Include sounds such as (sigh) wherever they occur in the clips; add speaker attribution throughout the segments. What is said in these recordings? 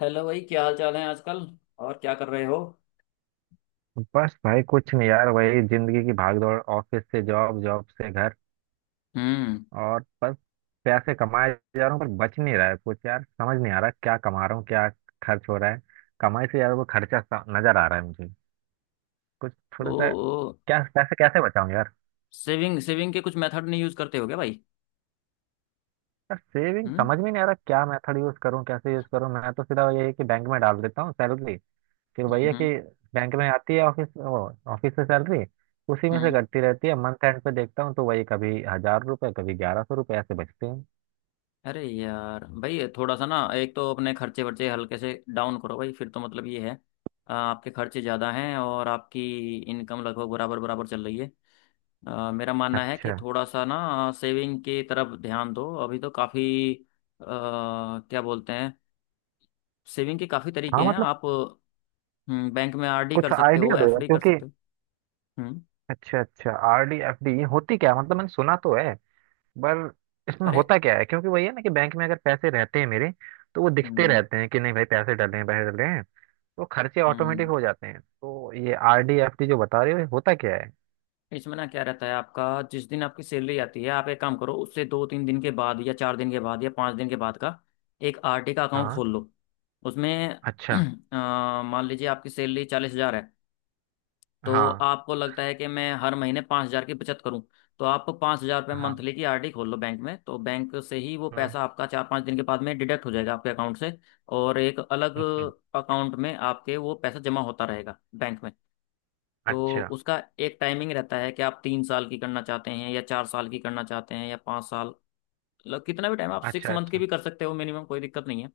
Speaker 1: Hello भाई, क्या हाल चाल है आजकल? और क्या कर रहे हो?
Speaker 2: बस भाई कुछ नहीं यार, वही जिंदगी की भागदौड़। ऑफिस से जॉब, जॉब से घर।
Speaker 1: हम्म।
Speaker 2: और बस पैसे कमाए जा रहा हूँ, पर बच नहीं रहा है कुछ। यार समझ नहीं आ रहा क्या कमा रहा हूँ, क्या खर्च हो रहा है। कमाई से यार वो खर्चा नजर आ रहा है मुझे कुछ, थोड़ा सा।
Speaker 1: ओ।
Speaker 2: क्या पैसे कैसे बचाऊं यार?
Speaker 1: सेविंग सेविंग के कुछ मेथड नहीं यूज करते हो क्या भाई?
Speaker 2: यार सेविंग
Speaker 1: हम्म,
Speaker 2: समझ में नहीं आ रहा, क्या मेथड यूज करूँ, कैसे यूज करूँ। मैं तो सीधा यही है कि बैंक में डाल देता हूँ सैलरी। फिर
Speaker 1: हम्म,
Speaker 2: भैया कि
Speaker 1: हम्म,
Speaker 2: बैंक में आती है ऑफिस, वो ऑफिस से सैलरी। उसी में से
Speaker 1: हम्म।
Speaker 2: कटती रहती है। मंथ एंड पे देखता हूँ तो वही, कभी 1000 रुपए, कभी 1100 रुपए ऐसे बचते हैं।
Speaker 1: अरे यार भाई, थोड़ा सा ना, एक तो अपने खर्चे वर्चे हल्के से डाउन करो भाई, फिर तो मतलब ये है। आपके खर्चे ज़्यादा हैं और आपकी इनकम लगभग बराबर बराबर चल रही है। मेरा मानना है कि
Speaker 2: अच्छा।
Speaker 1: थोड़ा सा ना, सेविंग की तरफ ध्यान दो। अभी तो काफ़ी क्या बोलते हैं, सेविंग के काफ़ी तरीके
Speaker 2: हाँ
Speaker 1: हैं
Speaker 2: मतलब
Speaker 1: आप। हम्म, बैंक में आरडी कर
Speaker 2: कुछ
Speaker 1: सकते हो,
Speaker 2: आइडिया दो यार,
Speaker 1: एफडी कर
Speaker 2: क्योंकि
Speaker 1: सकते हो। हम्म।
Speaker 2: अच्छा अच्छा, आर डी एफ डी होती क्या है? मतलब मैंने सुना तो है, पर इसमें
Speaker 1: अरे,
Speaker 2: होता क्या है? क्योंकि वही है ना कि बैंक में अगर पैसे रहते हैं मेरे तो वो दिखते
Speaker 1: हम्म,
Speaker 2: रहते हैं कि नहीं भाई, पैसे डले हैं पैसे डले हैं, तो खर्चे
Speaker 1: हम्म,
Speaker 2: ऑटोमेटिक हो जाते हैं। तो ये आर डी एफ डी जो बता रहे हो, ये होता क्या है?
Speaker 1: इसमें ना क्या रहता है आपका, जिस दिन आपकी सैलरी आती है, आप एक काम करो, उससे दो तीन दिन के बाद या चार दिन के बाद या पाँच दिन के बाद का एक आरडी का अकाउंट
Speaker 2: हाँ।
Speaker 1: खोल लो। उसमें (clears throat)
Speaker 2: अच्छा।
Speaker 1: मान लीजिए आपकी सैलरी 40 हजार है। तो
Speaker 2: हाँ।
Speaker 1: आपको लगता है कि मैं हर महीने 5 हजार की बचत करूं। तो आप 5 हजार रुपये
Speaker 2: हाँ।
Speaker 1: मंथली की आरडी खोल लो बैंक में, तो बैंक से ही वो
Speaker 2: हम्म।
Speaker 1: पैसा आपका चार पाँच दिन के बाद में डिडक्ट हो जाएगा आपके अकाउंट से। और एक अलग
Speaker 2: हम्म।
Speaker 1: अकाउंट में आपके वो पैसा जमा होता रहेगा बैंक में। तो
Speaker 2: अच्छा
Speaker 1: उसका एक टाइमिंग रहता है कि आप तीन साल की करना चाहते हैं या 4 साल की करना चाहते हैं या 5 साल। मतलब कितना भी टाइम, आप सिक्स
Speaker 2: अच्छा।
Speaker 1: मंथ की
Speaker 2: अच्छा।
Speaker 1: भी कर सकते हो मिनिमम, कोई दिक्कत नहीं है।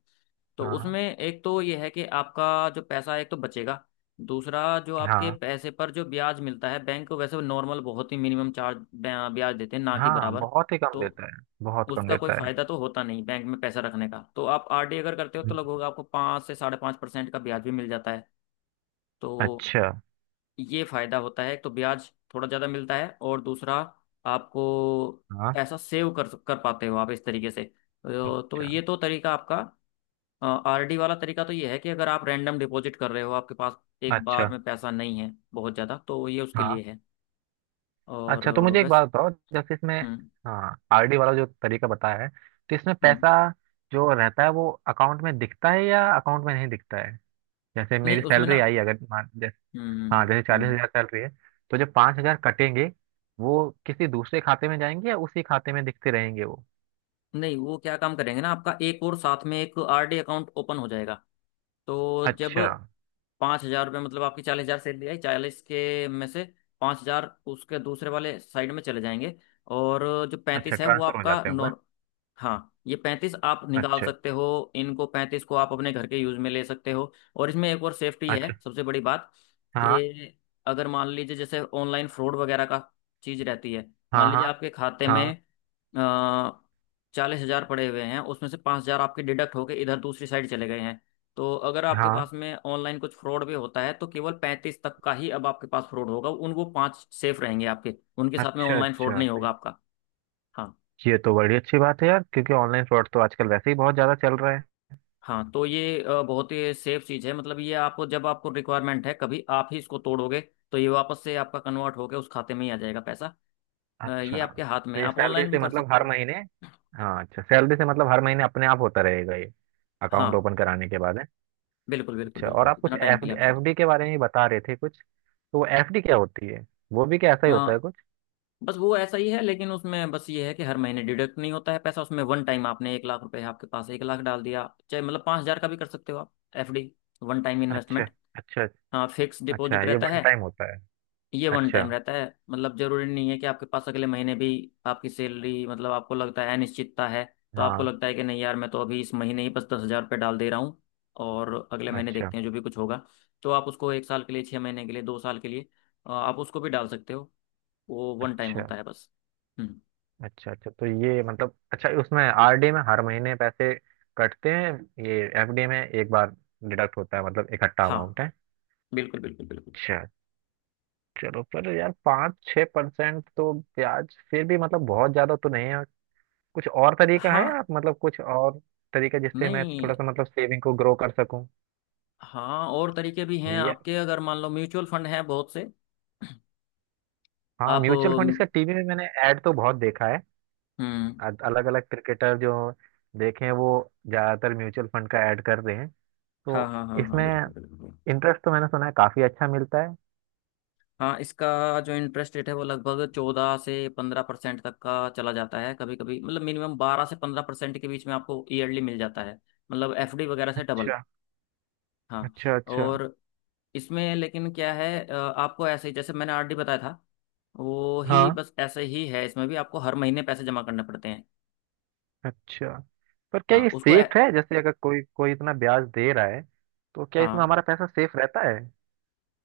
Speaker 1: तो
Speaker 2: हाँ।
Speaker 1: उसमें एक तो ये है कि आपका जो पैसा एक तो बचेगा। दूसरा, जो आपके
Speaker 2: हाँ।
Speaker 1: पैसे पर जो ब्याज मिलता है, बैंक वैसे नॉर्मल बहुत ही मिनिमम चार्ज ब्याज देते हैं, ना कि
Speaker 2: हाँ
Speaker 1: बराबर।
Speaker 2: बहुत ही कम
Speaker 1: तो
Speaker 2: देता है, बहुत कम
Speaker 1: उसका कोई
Speaker 2: देता है।
Speaker 1: फायदा तो होता नहीं बैंक में पैसा रखने का। तो आप आरडी अगर करते हो तो
Speaker 2: हम्म।
Speaker 1: लगभग आपको 5 से 5.5% का ब्याज भी मिल जाता है। तो
Speaker 2: अच्छा।
Speaker 1: ये फायदा होता है, एक तो ब्याज थोड़ा ज़्यादा मिलता है, और दूसरा आपको
Speaker 2: हाँ।
Speaker 1: पैसा सेव कर कर पाते हो आप इस तरीके से। तो
Speaker 2: अच्छा।
Speaker 1: ये तो तरीका आपका, आरडी वाला तरीका, तो ये है कि अगर आप रैंडम डिपॉजिट कर रहे हो, आपके पास एक
Speaker 2: अच्छा।
Speaker 1: बार में पैसा नहीं है बहुत ज़्यादा, तो ये उसके
Speaker 2: हाँ।
Speaker 1: लिए है। और
Speaker 2: अच्छा, तो मुझे एक
Speaker 1: वैसे
Speaker 2: बात बताओ, जैसे इसमें
Speaker 1: हम्म,
Speaker 2: हाँ, आरडी वाला जो तरीका बताया है तो इसमें
Speaker 1: हम्म,
Speaker 2: पैसा जो रहता है वो अकाउंट में दिखता है या अकाउंट में नहीं दिखता है? जैसे मेरी
Speaker 1: नहीं उसमें ना,
Speaker 2: सैलरी आई, अगर मान जैसे
Speaker 1: हम्म,
Speaker 2: हाँ, जैसे चालीस
Speaker 1: हम्म,
Speaker 2: हजार सैलरी है तो जो 5,000 कटेंगे वो किसी दूसरे खाते में जाएंगे या उसी खाते में दिखते रहेंगे वो?
Speaker 1: नहीं, वो क्या काम करेंगे ना, आपका एक और साथ में एक आरडी अकाउंट ओपन हो जाएगा। तो जब
Speaker 2: अच्छा,
Speaker 1: पाँच हजार रुपये, मतलब आपकी 40 हजार सैलरी आई, चालीस के में से 5 हजार उसके दूसरे वाले साइड में चले जाएंगे, और जो
Speaker 2: अच्छा
Speaker 1: 35 है वो
Speaker 2: ट्रांसफर हो
Speaker 1: आपका
Speaker 2: जाते हैं वो।
Speaker 1: नॉर। हाँ, ये 35 आप निकाल
Speaker 2: अच्छा।
Speaker 1: सकते हो, इनको 35 को आप अपने घर के यूज में ले सकते हो, और इसमें एक और सेफ्टी
Speaker 2: अच्छा।
Speaker 1: है सबसे बड़ी बात,
Speaker 2: हाँ।
Speaker 1: कि अगर मान लीजिए जैसे ऑनलाइन फ्रॉड वगैरह का चीज रहती है,
Speaker 2: हाँ।
Speaker 1: मान
Speaker 2: हाँ।
Speaker 1: लीजिए आपके खाते
Speaker 2: हाँ।
Speaker 1: में 40 हजार पड़े हुए हैं, उसमें से 5 हजार आपके डिडक्ट होके इधर दूसरी साइड चले गए हैं, तो अगर आपके
Speaker 2: हाँ।
Speaker 1: पास में ऑनलाइन कुछ फ्रॉड भी होता है तो केवल 35 तक का ही अब आपके पास फ्रॉड होगा, उन वो पांच सेफ रहेंगे आपके, उनके साथ में
Speaker 2: अच्छा
Speaker 1: ऑनलाइन फ्रॉड
Speaker 2: अच्छा,
Speaker 1: नहीं होगा आपका। हाँ,
Speaker 2: ये तो बड़ी अच्छी बात है यार, क्योंकि ऑनलाइन फ्रॉड तो आजकल वैसे ही बहुत ज्यादा चल रहा है।
Speaker 1: हाँ, तो ये बहुत ही सेफ चीज़ है, मतलब ये आपको, जब आपको रिक्वायरमेंट है कभी, आप ही इसको तोड़ोगे, तो ये वापस से आपका कन्वर्ट होकर उस खाते में ही आ जाएगा पैसा।
Speaker 2: अच्छा।
Speaker 1: ये आपके हाथ में
Speaker 2: तो
Speaker 1: है,
Speaker 2: ये
Speaker 1: आप
Speaker 2: सैलरी
Speaker 1: ऑनलाइन भी
Speaker 2: से
Speaker 1: कर
Speaker 2: मतलब
Speaker 1: सकते
Speaker 2: हर
Speaker 1: हो।
Speaker 2: महीने हाँ, अच्छा सैलरी से मतलब हर महीने अपने आप होता रहेगा ये,
Speaker 1: हाँ,
Speaker 2: अकाउंट ओपन कराने के बाद है?
Speaker 1: बिल्कुल बिल्कुल
Speaker 2: अच्छा, और
Speaker 1: बिल्कुल,
Speaker 2: आप कुछ
Speaker 1: इतना टाइम
Speaker 2: एफ
Speaker 1: के लिए आप।
Speaker 2: एफडी के बारे में बता रहे थे कुछ, तो वो एफडी क्या होती है? वो भी क्या ऐसा ही होता
Speaker 1: सर,
Speaker 2: है कुछ?
Speaker 1: बस वो ऐसा ही है, लेकिन उसमें बस ये है कि हर महीने डिडक्ट नहीं होता है पैसा, उसमें वन टाइम, आपने 1 लाख रुपए, आपके पास 1 लाख डाल दिया, चाहे मतलब 5 हजार का भी कर सकते हो आप एफडी, वन टाइम
Speaker 2: अच्छा।
Speaker 1: इन्वेस्टमेंट।
Speaker 2: अच्छा।
Speaker 1: हाँ, फिक्स
Speaker 2: अच्छा
Speaker 1: डिपॉजिट
Speaker 2: ये
Speaker 1: रहता
Speaker 2: वन
Speaker 1: है।
Speaker 2: टाइम होता है।
Speaker 1: ये वन
Speaker 2: अच्छा।
Speaker 1: टाइम रहता है, मतलब जरूरी नहीं है कि आपके पास अगले महीने भी आपकी सैलरी, मतलब आपको लगता है अनिश्चितता है, तो आपको
Speaker 2: हाँ।
Speaker 1: लगता है कि नहीं यार, मैं तो अभी इस महीने ही बस 10 हजार रुपये डाल दे रहा हूँ, और अगले महीने
Speaker 2: अच्छा।
Speaker 1: देखते हैं जो भी कुछ होगा। तो आप उसको एक साल के लिए, 6 महीने के लिए, 2 साल के लिए, आप उसको भी डाल सकते हो। वो वन टाइम
Speaker 2: अच्छा।
Speaker 1: होता है बस। हम्म।
Speaker 2: अच्छा। अच्छा तो ये मतलब, अच्छा उसमें आरडी में हर महीने पैसे कटते हैं, ये एफडी में एक बार डिडक्ट होता है, मतलब इकट्ठा
Speaker 1: हाँ,
Speaker 2: अमाउंट है।
Speaker 1: बिल्कुल बिल्कुल बिल्कुल।
Speaker 2: अच्छा। चलो पर यार 5-6% तो ब्याज, फिर भी मतलब बहुत ज़्यादा तो नहीं है। कुछ और तरीका है
Speaker 1: हाँ,
Speaker 2: आप मतलब, कुछ और तरीका जिससे मैं
Speaker 1: नहीं,
Speaker 2: थोड़ा सा मतलब सेविंग को ग्रो कर सकूं?
Speaker 1: हाँ, और तरीके भी हैं
Speaker 2: जी।
Speaker 1: आपके, अगर मान लो म्यूचुअल फंड हैं बहुत से।
Speaker 2: हाँ
Speaker 1: आप,
Speaker 2: म्यूचुअल फंड, इसका टीवी में मैंने ऐड तो बहुत देखा है।
Speaker 1: हम्म,
Speaker 2: अलग अलग क्रिकेटर जो देखे हैं वो ज़्यादातर म्यूचुअल फंड का ऐड कर रहे हैं। तो
Speaker 1: हाँ हाँ हाँ हाँ,
Speaker 2: इसमें
Speaker 1: बिल्कुल बिल्कुल।
Speaker 2: इंटरेस्ट तो मैंने सुना है काफी अच्छा मिलता है।
Speaker 1: हाँ, इसका जो इंटरेस्ट रेट है वो लगभग 14 से 15% तक का चला जाता है कभी कभी, मतलब मिनिमम 12 से 15% के बीच में आपको ईयरली मिल जाता है। मतलब एफडी वगैरह से डबल।
Speaker 2: अच्छा।
Speaker 1: हाँ।
Speaker 2: अच्छा। अच्छा।
Speaker 1: और इसमें लेकिन क्या है, आपको ऐसे ही, जैसे मैंने आरडी बताया था, वो ही
Speaker 2: हाँ।
Speaker 1: बस ऐसे ही है, इसमें भी आपको हर महीने पैसे जमा करने पड़ते हैं।
Speaker 2: अच्छा, पर क्या
Speaker 1: हाँ,
Speaker 2: ये
Speaker 1: उसको
Speaker 2: सेफ है? जैसे अगर कोई कोई इतना ब्याज दे रहा है तो क्या इसमें
Speaker 1: हाँ,
Speaker 2: हमारा पैसा सेफ रहता है?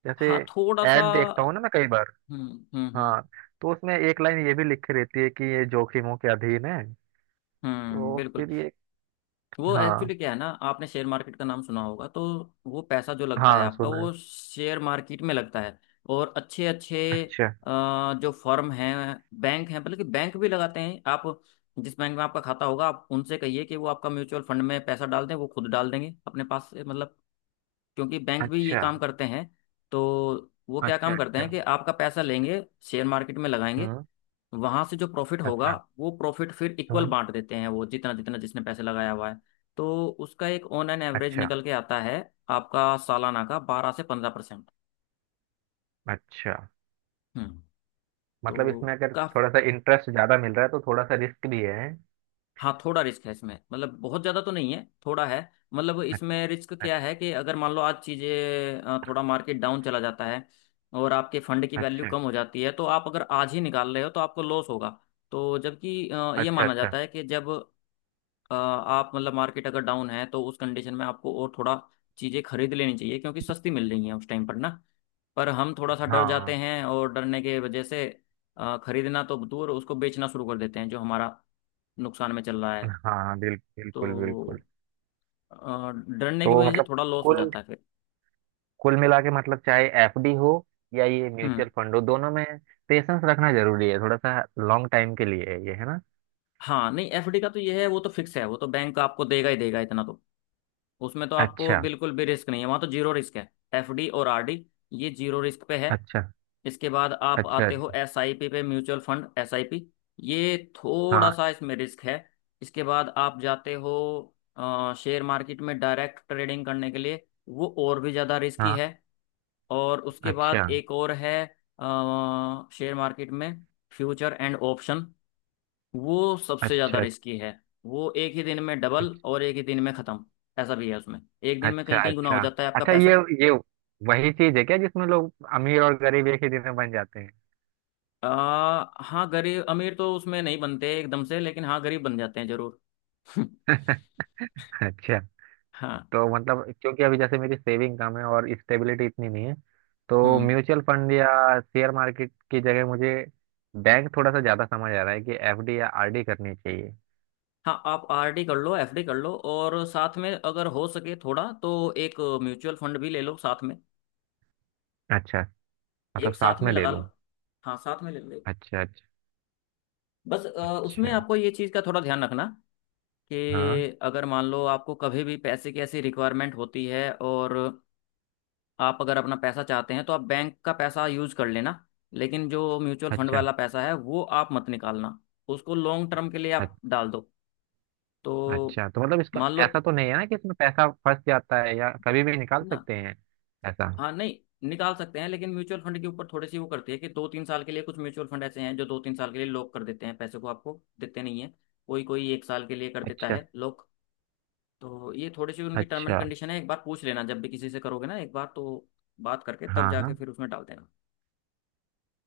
Speaker 2: जैसे
Speaker 1: हाँ, थोड़ा सा।
Speaker 2: एड देखता हूँ ना मैं कई बार
Speaker 1: हम्म, हम्म, हम्म,
Speaker 2: हाँ, तो उसमें एक लाइन ये भी लिखी रहती है कि ये जोखिमों के अधीन है,
Speaker 1: हम्म,
Speaker 2: तो
Speaker 1: बिल्कुल।
Speaker 2: फिर ये
Speaker 1: वो
Speaker 2: हाँ,
Speaker 1: एक्चुअली क्या है ना, आपने शेयर मार्केट का नाम सुना होगा, तो वो पैसा जो लगता है
Speaker 2: हाँ
Speaker 1: आपका,
Speaker 2: सुना है।
Speaker 1: वो शेयर मार्केट में लगता है। और अच्छे अच्छे
Speaker 2: अच्छा।
Speaker 1: जो फर्म हैं, बैंक हैं, बल्कि बैंक भी लगाते हैं। आप जिस बैंक में आपका खाता होगा, आप उनसे कहिए कि वो आपका म्यूचुअल फंड में पैसा डाल दें, वो खुद डाल देंगे अपने पास से, मतलब क्योंकि बैंक भी ये
Speaker 2: अच्छा।
Speaker 1: काम करते हैं। तो वो क्या
Speaker 2: अच्छा।
Speaker 1: काम करते
Speaker 2: अच्छा।
Speaker 1: हैं कि आपका पैसा लेंगे, शेयर मार्केट में लगाएंगे,
Speaker 2: हम्म।
Speaker 1: वहां से जो प्रॉफिट होगा
Speaker 2: अच्छा।
Speaker 1: वो प्रॉफिट फिर इक्वल
Speaker 2: हम्म।
Speaker 1: बांट देते हैं वो, जितना जितना जिसने पैसे लगाया हुआ है। तो उसका एक ऑन एन एवरेज
Speaker 2: अच्छा।
Speaker 1: निकल के आता है आपका सालाना का 12 से 15%।
Speaker 2: अच्छा
Speaker 1: हम्म। तो
Speaker 2: मतलब इसमें अगर
Speaker 1: का,
Speaker 2: थोड़ा सा इंटरेस्ट ज्यादा मिल रहा है तो थोड़ा सा रिस्क भी है।
Speaker 1: हाँ, थोड़ा रिस्क है इसमें, मतलब बहुत ज्यादा तो नहीं है, थोड़ा है। मतलब इसमें रिस्क क्या
Speaker 2: अच्छा।
Speaker 1: है कि अगर मान लो आज चीजें थोड़ा मार्केट डाउन चला जाता है, और आपके फंड की वैल्यू
Speaker 2: अच्छा।
Speaker 1: कम हो जाती है, तो आप अगर आज ही निकाल रहे हो तो आपको लॉस होगा। तो जबकि ये
Speaker 2: अच्छा।
Speaker 1: माना
Speaker 2: अच्छा।
Speaker 1: जाता है कि जब आप मतलब मार्केट अगर डाउन है, तो उस कंडीशन में आपको और थोड़ा चीज़ें खरीद लेनी चाहिए क्योंकि सस्ती मिल रही हैं उस टाइम पर ना। पर हम थोड़ा सा डर जाते
Speaker 2: हाँ,
Speaker 1: हैं, और डरने के वजह से खरीदना तो दूर, उसको बेचना शुरू कर देते हैं जो हमारा नुकसान में चल रहा है।
Speaker 2: हाँ बिल्कुल
Speaker 1: तो
Speaker 2: बिल्कुल।
Speaker 1: अ, डरने की
Speaker 2: तो
Speaker 1: वजह से
Speaker 2: मतलब
Speaker 1: थोड़ा लॉस हो
Speaker 2: कुल
Speaker 1: जाता है फिर।
Speaker 2: कुल मिला के मतलब, चाहे एफडी हो या ये
Speaker 1: हम्म।
Speaker 2: म्यूचुअल फंड हो, दोनों में पेशेंस रखना जरूरी है, थोड़ा सा लॉन्ग टाइम के लिए है ये, है ना?
Speaker 1: हाँ नहीं, एफडी का तो ये है, वो तो फिक्स है, वो तो बैंक आपको देगा ही देगा इतना तो। उसमें तो आपको
Speaker 2: अच्छा।
Speaker 1: बिल्कुल भी रिस्क नहीं है, वहाँ तो जीरो रिस्क है। एफडी और आरडी ये जीरो रिस्क पे है।
Speaker 2: अच्छा।
Speaker 1: इसके बाद आप
Speaker 2: अच्छा।
Speaker 1: आते हो
Speaker 2: अच्छा।
Speaker 1: एसआईपी पे, म्यूचुअल फंड एसआईपी, ये थोड़ा
Speaker 2: हाँ।
Speaker 1: सा इसमें रिस्क है। इसके बाद आप जाते हो शेयर मार्केट में डायरेक्ट ट्रेडिंग करने के लिए, वो और भी ज़्यादा रिस्की
Speaker 2: हाँ।
Speaker 1: है। और उसके
Speaker 2: अच्छा।
Speaker 1: बाद एक और है, शेयर मार्केट में फ्यूचर एंड ऑप्शन, वो सबसे ज़्यादा
Speaker 2: अच्छा।
Speaker 1: रिस्की है। वो एक ही दिन में डबल
Speaker 2: अच्छा।
Speaker 1: और एक ही दिन में ख़त्म। ऐसा भी है उसमें, एक दिन में
Speaker 2: अच्छा।
Speaker 1: कहीं कहीं गुना हो
Speaker 2: अच्छा।
Speaker 1: जाता है आपका
Speaker 2: अच्छा
Speaker 1: पैसा।
Speaker 2: ये वही चीज है क्या जिसमें लोग अमीर और गरीब एक ही दिन में बन जाते
Speaker 1: आ, हाँ, गरीब अमीर तो उसमें नहीं बनते एकदम से, लेकिन हाँ, गरीब बन जाते हैं जरूर। (laughs)
Speaker 2: हैं? (laughs) अच्छा।
Speaker 1: हाँ।
Speaker 2: तो मतलब क्योंकि अभी जैसे मेरी सेविंग कम है और स्टेबिलिटी इतनी नहीं है, तो
Speaker 1: हम्म।
Speaker 2: म्यूचुअल फंड या शेयर मार्केट की जगह मुझे बैंक थोड़ा सा ज़्यादा समझ आ रहा है, कि एफडी या आरडी करनी चाहिए।
Speaker 1: हाँ, आप आरडी कर लो, एफडी कर लो, और साथ में अगर हो सके थोड़ा तो एक म्यूचुअल फंड भी ले लो साथ में।
Speaker 2: अच्छा, मतलब
Speaker 1: एक साथ
Speaker 2: साथ
Speaker 1: में
Speaker 2: में ले
Speaker 1: लगा
Speaker 2: लूं?
Speaker 1: लो, हाँ, साथ में ले लो।
Speaker 2: अच्छा। अच्छा।
Speaker 1: बस उसमें
Speaker 2: अच्छा।
Speaker 1: आपको ये चीज़ का थोड़ा ध्यान रखना,
Speaker 2: हाँ।
Speaker 1: कि अगर मान लो आपको कभी भी पैसे की ऐसी रिक्वायरमेंट होती है, और आप अगर अपना पैसा चाहते हैं तो आप बैंक का पैसा यूज कर लेना, लेकिन जो म्यूचुअल फंड
Speaker 2: अच्छा।
Speaker 1: वाला पैसा है वो आप मत निकालना, उसको लॉन्ग टर्म के लिए
Speaker 2: अ-
Speaker 1: आप डाल दो। तो
Speaker 2: अच्छा तो मतलब इसका
Speaker 1: मान लो
Speaker 2: ऐसा तो नहीं है ना कि इसमें पैसा फंस जाता है, या कभी भी निकाल
Speaker 1: ना,
Speaker 2: सकते हैं ऐसा?
Speaker 1: हाँ, नहीं, निकाल सकते हैं, लेकिन म्यूचुअल फंड के ऊपर थोड़ी सी वो करती है कि 2-3 साल के लिए, कुछ म्यूचुअल फंड ऐसे हैं जो 2-3 साल के लिए लॉक कर देते हैं, पैसे को आपको देते नहीं है। कोई कोई एक साल के लिए कर देता
Speaker 2: अच्छा।
Speaker 1: है लॉक। तो ये थोड़ी सी उनकी टर्म एंड
Speaker 2: अच्छा।
Speaker 1: कंडीशन है, एक बार पूछ लेना जब भी किसी से करोगे ना, एक बार तो बात करके तब
Speaker 2: हाँ।
Speaker 1: जाके
Speaker 2: हाँ।
Speaker 1: फिर उसमें डाल देना।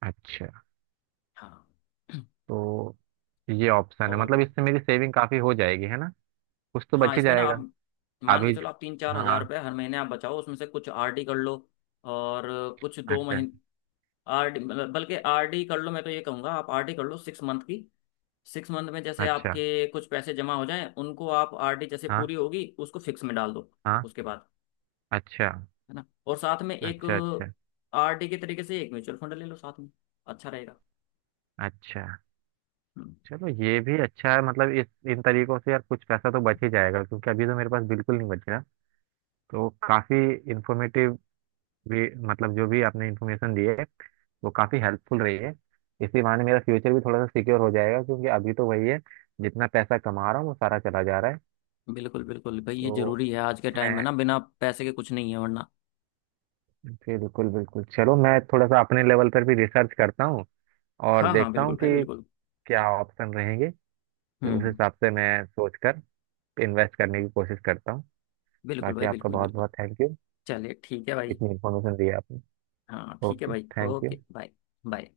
Speaker 2: अच्छा,
Speaker 1: हाँ। (clears throat)
Speaker 2: तो ये ऑप्शन है
Speaker 1: और
Speaker 2: मतलब, इससे
Speaker 1: बताओ।
Speaker 2: मेरी सेविंग काफ़ी हो जाएगी है ना, कुछ तो
Speaker 1: हाँ,
Speaker 2: बच ही
Speaker 1: इसमें ना
Speaker 2: जाएगा।
Speaker 1: आप मान के
Speaker 2: अभी।
Speaker 1: चलो, आप तीन चार हजार
Speaker 2: हाँ।
Speaker 1: रुपये हर महीने आप बचाओ, उसमें से कुछ आरडी कर लो, और कुछ दो
Speaker 2: अच्छा।
Speaker 1: महीने आरडी, बल्कि आरडी कर लो, मैं तो ये कहूँगा, आप आरडी कर लो 6 मंथ की। 6 मंथ में जैसे
Speaker 2: अच्छा।
Speaker 1: आपके कुछ पैसे जमा हो जाएं, उनको आप आरडी जैसे
Speaker 2: हाँ।
Speaker 1: पूरी होगी उसको फिक्स में डाल दो
Speaker 2: हाँ।
Speaker 1: उसके बाद,
Speaker 2: अच्छा।
Speaker 1: है ना? और साथ में एक
Speaker 2: अच्छा। अच्छा।
Speaker 1: आरडी के तरीके से एक म्यूचुअल फंड ले लो साथ में, अच्छा रहेगा।
Speaker 2: अच्छा
Speaker 1: हम्म।
Speaker 2: चलो ये भी अच्छा है मतलब, इस इन तरीकों से यार कुछ पैसा तो बच ही जाएगा, क्योंकि अभी तो मेरे पास बिल्कुल नहीं बच रहा। तो काफ़ी इन्फॉर्मेटिव भी मतलब, जो भी आपने इन्फॉर्मेशन दी है वो काफ़ी हेल्पफुल रही है। इसी बहाने मेरा फ्यूचर भी थोड़ा सा सिक्योर हो जाएगा, क्योंकि अभी तो वही है, जितना पैसा कमा रहा हूँ वो सारा चला जा रहा है।
Speaker 1: बिल्कुल बिल्कुल भाई, ये
Speaker 2: तो
Speaker 1: जरूरी है आज के टाइम में
Speaker 2: मैं
Speaker 1: ना, बिना पैसे के कुछ नहीं है वरना।
Speaker 2: बिल्कुल बिल्कुल, चलो मैं थोड़ा सा अपने लेवल पर भी रिसर्च करता हूँ और
Speaker 1: हाँ हाँ,
Speaker 2: देखता
Speaker 1: बिल्कुल
Speaker 2: हूँ
Speaker 1: भाई,
Speaker 2: कि
Speaker 1: बिल्कुल।
Speaker 2: क्या ऑप्शन रहेंगे, तो उस
Speaker 1: हम्म।
Speaker 2: हिसाब से मैं सोचकर इन्वेस्ट करने की कोशिश करता हूँ।
Speaker 1: बिल्कुल
Speaker 2: बाकी
Speaker 1: भाई,
Speaker 2: आपका
Speaker 1: बिल्कुल
Speaker 2: बहुत
Speaker 1: बिल्कुल।
Speaker 2: बहुत थैंक यू,
Speaker 1: चलिए, ठीक है भाई।
Speaker 2: इतनी इन्फॉर्मेशन दी है आपने।
Speaker 1: हाँ, ठीक है
Speaker 2: ओके
Speaker 1: भाई,
Speaker 2: thank you.
Speaker 1: Okay bye. Bye.